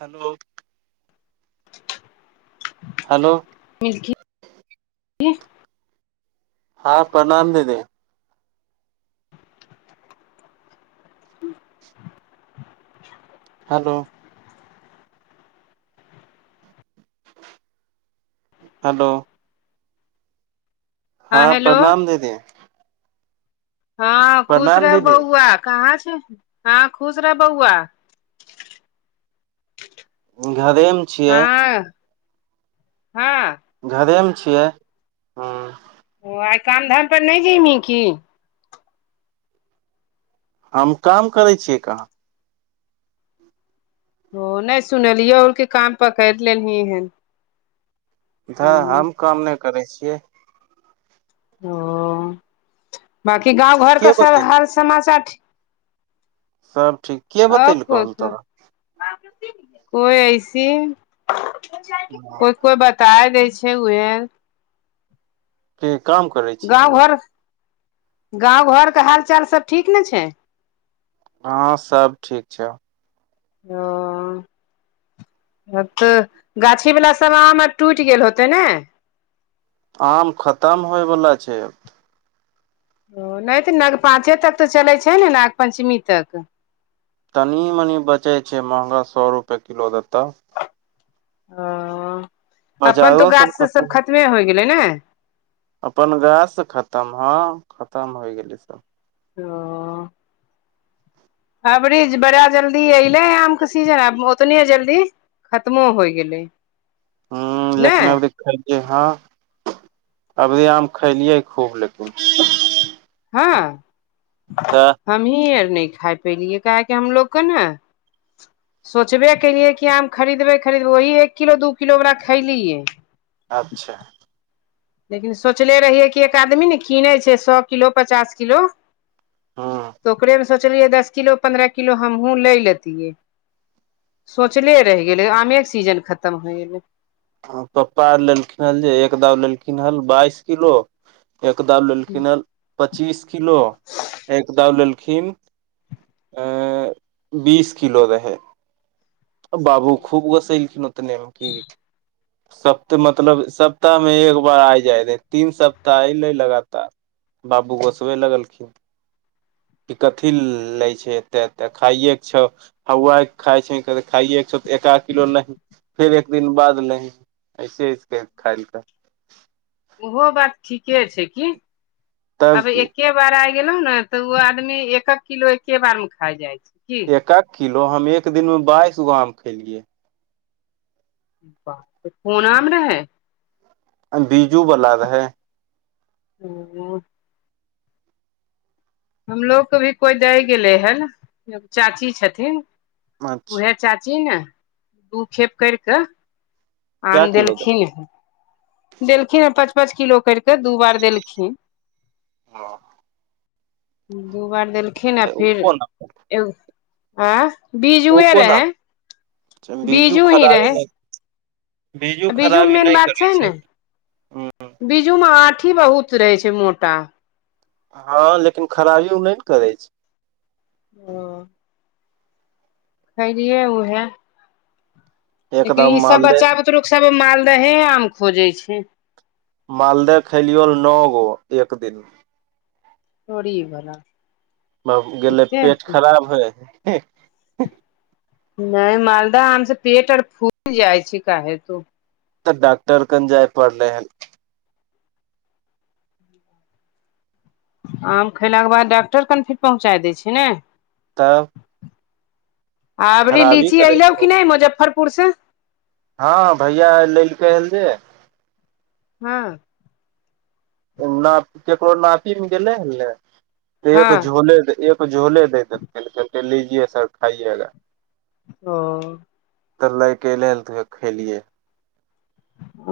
Hello [unintelligible] [unintelligible] hello मिसकि हँ प्रणाम दीदी हेलो हेलो हँ प्रणाम दीदी हँ खुश प्रणाम रह दीदी बौआ कहाँ छह हँ खुश रहऽ बौआ घरे मे छियै हँ [unintelligible] हँ [unintelligible] घरेमे छियै हँ ओ आइ काम धाम पर नहि जैबी की हम काम करै छियै कहाँ ओ नहि सुनलियौ उनके काम पकड़ लेलहीहे तऽ हम काम नहि करै छियै ओ बाकि गाँव के घरके सब बतेल हाल समाचार ठीक सब ठीक के आ कोइ बतैलखन तोरा कोइ ऐसी हँ, कोइ कोइ बात ताय दैय छै उहे ते काम [unintelligible] गाँव हमे घर गाँव घरके हाल चाल सब ठीक ने छै हँ सब ठीक छै ओ आब तऽ गाछी बला सब आम आर टुटि गेल होतै ने आम खतम होइवला छै ओ नहि तऽ नाग पाचे तक तऽ चलै छै ने नाग पञ्चमी तक तनी मनी बचै छै महँगा सौ रुपए किलो देताऽ ओ अपन तऽ बजारो गाछ से सब खतम खतमे होइ गेलै नै अपन गाछ तऽ खतम हँ खतम होइ गेलै सब त [inaudible] अबरी ज बड़ा जल्दी अयलैय आम के सीजन आब ओतने जल्दी खत्मो होइ गेलै हुॅं ने लेेकिन अभी हँ अभी आम खैलयै खूब लेकिन हँ तऽ हमही आर नै खा पलियै काहेक हमलोग के ने सोचबे केलियै कि आम खरीदबे खरीदबै वही एक किलो दू किलो हमरा खैलियै अच्छा लेकिन सोचले रहियै कि एक आदमी ने किनै छै सौ किलो पचास किलो ह तऽ ओकरेमे सोचलियै दस किलो पन्द्रह किलो हमहूँ लए लेतियै सोचले रैह गेलै आमे के सीजन खतम होइ गेलै ह पप्पा आर लेलखिन हन जे एक दाव लेलखिन हन बाइस किलो एक दौ लेलखिन ह पच्चीस किलो एक दौ लेलखिन अ बीस किलो रहै बाबू खूब गोसैलकीन ओतने म की सप्त मतलब सप्ताह मे एक बार आइ जाय रहै तीन सप्ताह अलै लगातार बाबू गोसबे लगलखिन क कथी ले छै एतेे एते खाइे के छौ हवाय खााय छै खाइके छौ त एकाध किलो नहीं फेर एक दिन बाद लही ऐसे इस खायइलकै ओहो बात ठीके छै की तब अब की एके बार आ गेलौ ने तऽ ओ आदमी एक एक किलो एके बार मे खा जाइ छै एक एक किलो हम एक दिन में बाइसगो आम खेलियै कुन आम रहै बीजू बला रहै हुॅं हमलोग के भी कोइ देय गेले हैन एगो चाची छथिन। उहे अच्छा चाची न दू खेप कैर क क्या आन किलो द देलखिन है देलखिन ह पाँच - पाँच किलो कैर के दू बार देलखिन। हाँ। दू बार देलखिन आ ओ फेर कोन एगो आ बीजुए रहै बीजु बीजू ही खराबे रहै [unintelligible] बीजु बीजू मे खराबी नै करै छै ह बिजूमे आँठी बहुत रहै छै मोटा हाँ लेकिन खराबीयों ने न करै छै। ह खैलियै उहै छै लेकिन एकदम ई सब मालदह बच्चा बुतरुक सब मालदहे आम खोजे छैय। मालदह खैलियौं नों गो एक दिन में। तोड़ी भला। बाउ गेलै पेट खराब भय नै मालदह आम से पेट और फूल जाइ छै काहे तो। तऽ डॉक्टर कन जाइ पड़लै हन। आम खयलाके बाद डॉाक्टर कन फिर पहुँचा दै छै ने। तब। आबरी खराबी लीची करै ऐलों कि न मुजफ्फरपुर से। हाँ भैया लैलके हंन जे। हाँ। नाप केकरो नातिन गेलें हन न तऽ एको हँ झोले देल एक झोले दे देलके लीजए सर खाइयेगा। ओ। तऽ लै के रात में खेलिये।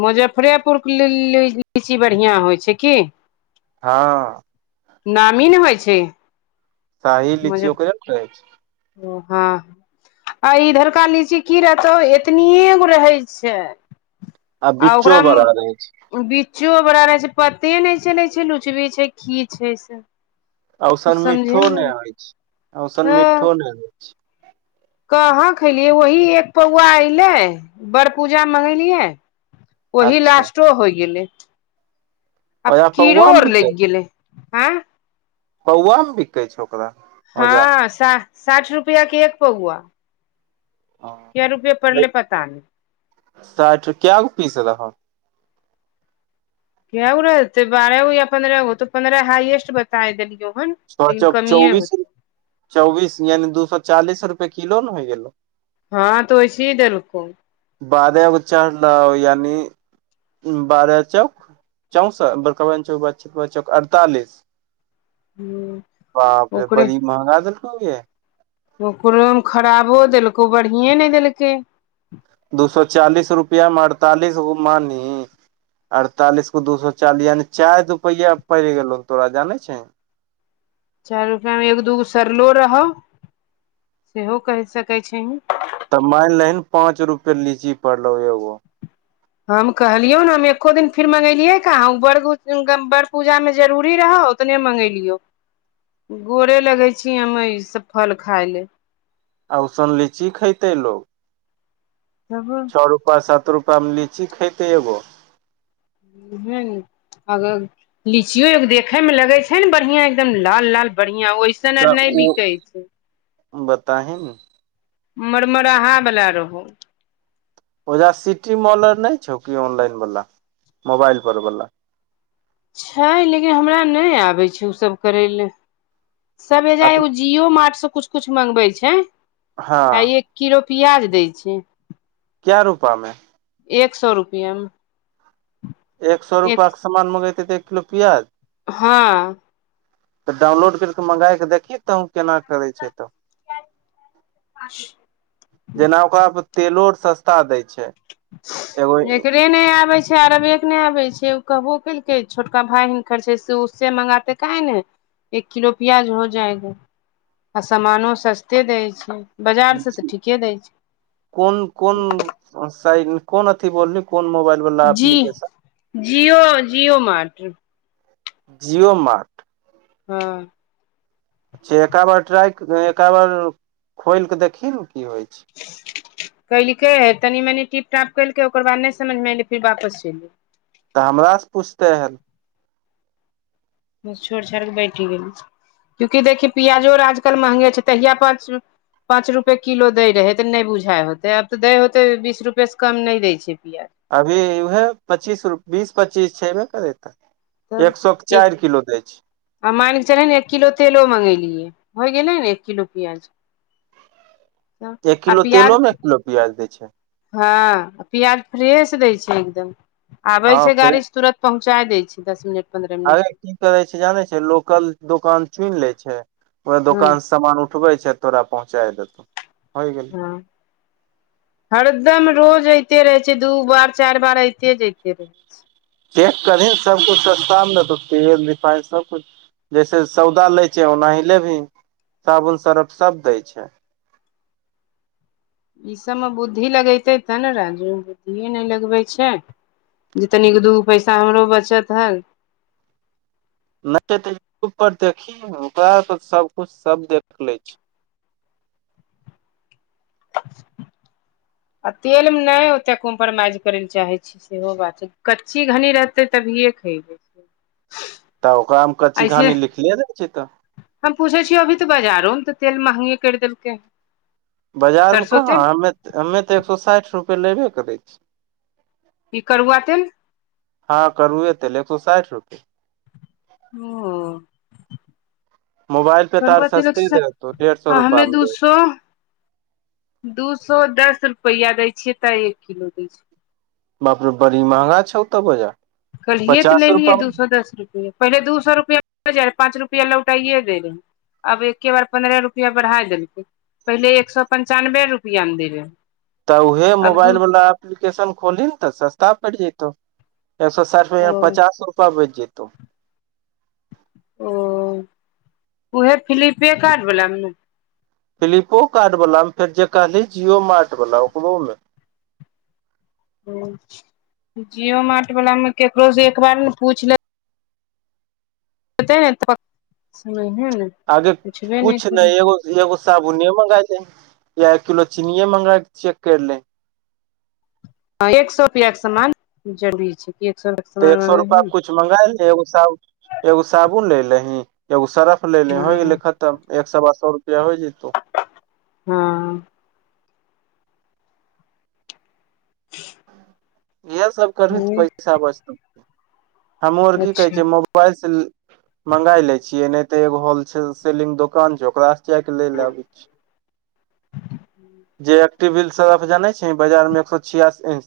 मुजफ्फरेपुरके लीं -लीं लीची बढ़ियां होइ छै की। हाँ। नामी न होइ छैय। शाही लीची ओकरे न कहै छै। ओ हाँ। आ इधड़का लीची की रहतौ एतनिए गो रहै छैय। आ बिच्चो ओकरा बड़ा रहै छै मऽ बिच्चों बड़ा रहै छै पते ने चलै छै लुचबी छै की छै से। कुछ औसन मिटठ्ठो समझेमे ने नहि होइ छै औसन हँ मिटठ्ठो ने होऽ। कहाँ खेलियै वही एक पौआ ऐले बड़ पूजा में मंगेलियए ओही अच्छा लास्टो हो गेलै अब ओजा कीड़ो पौआ मे और लग गेले। आँए। पौवा में बिकै छै ओकरा। ओजा हाँ सा साठ रुपया के एक पौवा। के रुपे पड़ले पता ने। साठ काई गो पीस रहो। काएगो रहे छै बारहगो या पन्द्रह गो तऽ पन्द्रह हाइएस्ट बताए देलियौ हन। छह लेकिन चौ के कमिये चौबीस होते - चौबीस यानि दू सौ चालीस रुपए किलो न होइ गेलौ। हाँ तऽ वैसिये देलको। बादे में चढलों यानी बारह चौक चौस बड़काबन चौक ब चौक -ब चौक अड़तालीस। ह बाप रे ओकरे बड़ी महंगा दलको गे। ओकरो में ख़राबों देलको बढ़िए ने देलकै। दू सौ चालीस रुपआ में अड़तालिस गो मानी अड़तालीस को दू सौ चालीस यानि चाएर रुपैया पड़ गेलो तोरा जानै छीं। चार रुपआ में एक दूगो सरलों रहो सेहो केह सकै छींह। तऽ मान लेहि न पाँच रुपए लीची पड़लो एगो। हम कहलियौं न हम एको दिन फिर मगेंलियैं कहाँ उऽ बड़ गुज बड़ पूजा में जरूरी रहौं। उतने मंगेललियो [inaudible] बोरे लगे छी ह ई सब फल खााय लेल आ उसन लीची खेते लोग तब [inaudible] छ रूपा सात रूपा मे लीची खेते एगो उहे ने अ लीचियो एगो देखे में लगे छै ने बढ़िया एकदम लाल लाल बढ़िया ओहि तऽ ओ बताह ने मरमरहा बला रहू ओजा सिटी मॉल आर नहि छौ की ऑनलाइन वाला मोबाइल पर वाला छै लेकिन हमरा नहि आबे छै ओ सब करै ले सब एजा जिओ मार्टसँ कुछ कुछ मगबै छै [inaudible] आ हँ एक किलो प्यज दै छै। कै रूपामे एक सौ रुपैया में एक सौ रुपक सामान मांगेताई तऽ एक किलो पिआज? हँ तऽ डाउनलोड कैर कऽ मँगाय कऽ देखियी तहूँ केना करै छै तऽ [inaudible] जेना ओकरा पर तेलो आर सस्ता दै छै। एगो [unintelligible] नै आबे छै अरबे के नै आबे छै ओ कहबो केलकै छोटका भाय हुनकर छै से उससे मंगाते [unintelligible] आ सामानो सस्ते दै छै। बाजार सँ तऽ ठीके दै छै। [inaudible] अ साइल कोन अथि बोल लीही कोन मोबाइल वाला जी एप्लीकेशन [inaudible] जिओ जिओ मार्ट। जिओ मार्ट। हँ एक बार ट्राइ एका बार खोल कऽ देखी न की होइ छै? [unintelligible] कलकै तनी मनी टिप टाप कलकै ओकर बाद नै समझमे एलै फिर वापस चैल गए तऽ हमरा से पुछतै है छोड़ि छोड़ क बैठी गेली कियुकी देखियी प्याजो आजकल महंगे छै तहिया पच पाँच रुपैए किलो दै रहै तऽ नै बुझाय होतै आब तऽ दै होतै बीस रुपए से कम नै दै छै प्याज अभी उहे पच्चीस रु बीस पच्चीस छै बै करै तऽ तब एक सौ केँ चाइर किलो दै छै। आ माइन कऽ चलही न एक किलो तेलो मंगैलियै होइ गेलै ने एक किलो प्याज। [inaudible] एक आ किलो तेलो प्याज में एक किलो प्याज दै छै हँ प्याज फ्रेश दै छै एकदम आबे हँ छै फेर गाड़ी से तुरत पहुँचा दै छै दस मिनट पन्द्रह अरे मिनटमे की करे छै जानै छै लोकल दोकान चुन ले छै ओए हँ दोकानसँ सामान उठबै छै तोरा पहुँचा देतौ होय गैलो। [inaudible] हँ हरदम रोज ऐते रहे छै दू बार चार बार ऐते जेते रहे चेक करही न सब कुछ सस्ता म तऽ तेल रिफाइन सब कुछ जैसे सौदा लै छै ओनाही लेबही साबुन सर्फ सब दै छै। ईसभमे बुद्धि लगेते तब ने राजु बुद्धिए नै लगबै छै। जे तनि दूग पैसा हमरो बचत हय नै तऽ यूट्यूब पर देखी ओकरा सबकुछ सब देख लै छै। [unintelligible] आ तेल में ओते कम्प्रोमाइज करे ले चाहे छी सेहो बात छै कच्ची घनी रहतै तभिए खयबै तऽ ओकरा मे कच्ची ऐसे घानी लिखले रहै छै। तऽ हम पूछे छियै अभी तऽ बजारो में तऽ तेल महंगे कैर देलकै है बाजार में कहाँ हमे हमे तऽ एक सौ साइठ रूपै लेबे करै छियै। [inaudible] ई करुआतेल हँ करुए तेल एक सौ साइठ रूपैय [unintelligible] मोबाइल पे तऽ आर करआ तेल सस्ते एक सौ देतो साइठ डेढ़ सए [inaudible] रुपआ हमे मे देत दूसो दू सौ दस रुपैआ दै छियै तऽ एक किलो दै छिय बाप रे बड़ी महगा छौ तऽ बजह कलिये तऽ ले लियए दू सए दस रुपए पहिले दू सए रुपैआ जा रह पाँच रुपआ लौटाइयए दे रहै आब एके बार पन्द्रह रुपआ बढ़ा देलकै पहिले एक सए पं्चानबे रुपआ मऽ दे रहे तऽ उहे मोबाइल वालला एप्लीकेशन खोलही नऽ तऽ सस्ता पड़ि जतौ एक सए साठि रुपया ओ मऽ पचास रुपआ बच जेतौ ओ ओहे फलिपे कार्ट वला मऽ नऽ फ्लिपो कार्ट वाला मे फेर जे कहले जिो मार्ट वाला ओकरो मऽ जियो मार्ट वाला मे केकरो से एक बार नऽ पूछले [unintelligible] आगे पुछबे कुछ करै नहि एगो एगो साबुने मंगा ले या एक किलो चीनिये मंगा कऽ चेक कर ले हँ एक सए रुपेयाके समान जरूरी छै एक सए तऽ एक सए रुपा कुछ मगाए लऽ एगो एगो साबुन ले लेहीं एगो सर्फ ले ले होइ गेले खतम एक सए बात सए रुपआ हो जतौ हँ [unintelligible] इएह सब करबिही तऽ हँ पैसा बचतो हमू आर की कहे अच्छा छिए मोबा मोबाइल सऽ मंगा ले छियै नहि तऽ एगो होल सेलिंग दुकान छै ओकरा [unintelligible] टीबिल सर्फ जाने छिही बाजार में एक सए छियासी इंच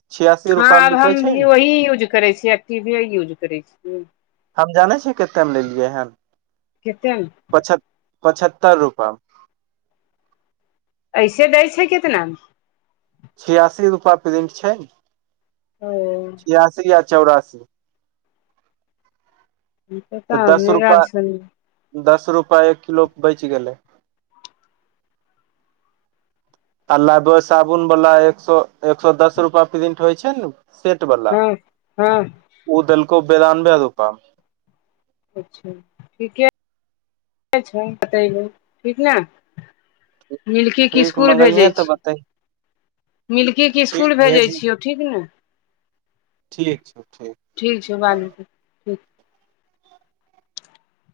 हँ आब हम भी ओही यूज करै छियै एक्टीवी यूज करै छियै हम जाने छियै कते मऽ लेलियै हन कते मऽ पचहत पचहत्तर रुपैामे ऐसे दै छै कितनामे छियासी रूपा प्रिंट छै ओ छियासी या चौरासी तऽ पता दस हमरा रूपा आर सन दस रूपा एक किलो बचि गेलै आ लाय बुआय साबुन वला एक सए एक सए दस रूपा प्रिंट होइ छैय नू सेट वला हँ हँ ओ दलको बेरानबे रूपामे अच्छा ठीके छै बतैलहु ठीक नऽ मिल्की के ठीक स्कुल भेजै मंगैहे तऽ छी बतही मिल्की के स्कुल ठीक भेजे भेजही छियो ठीक नऽ ठीक छो ठीक ठीक छै बादमे ठीक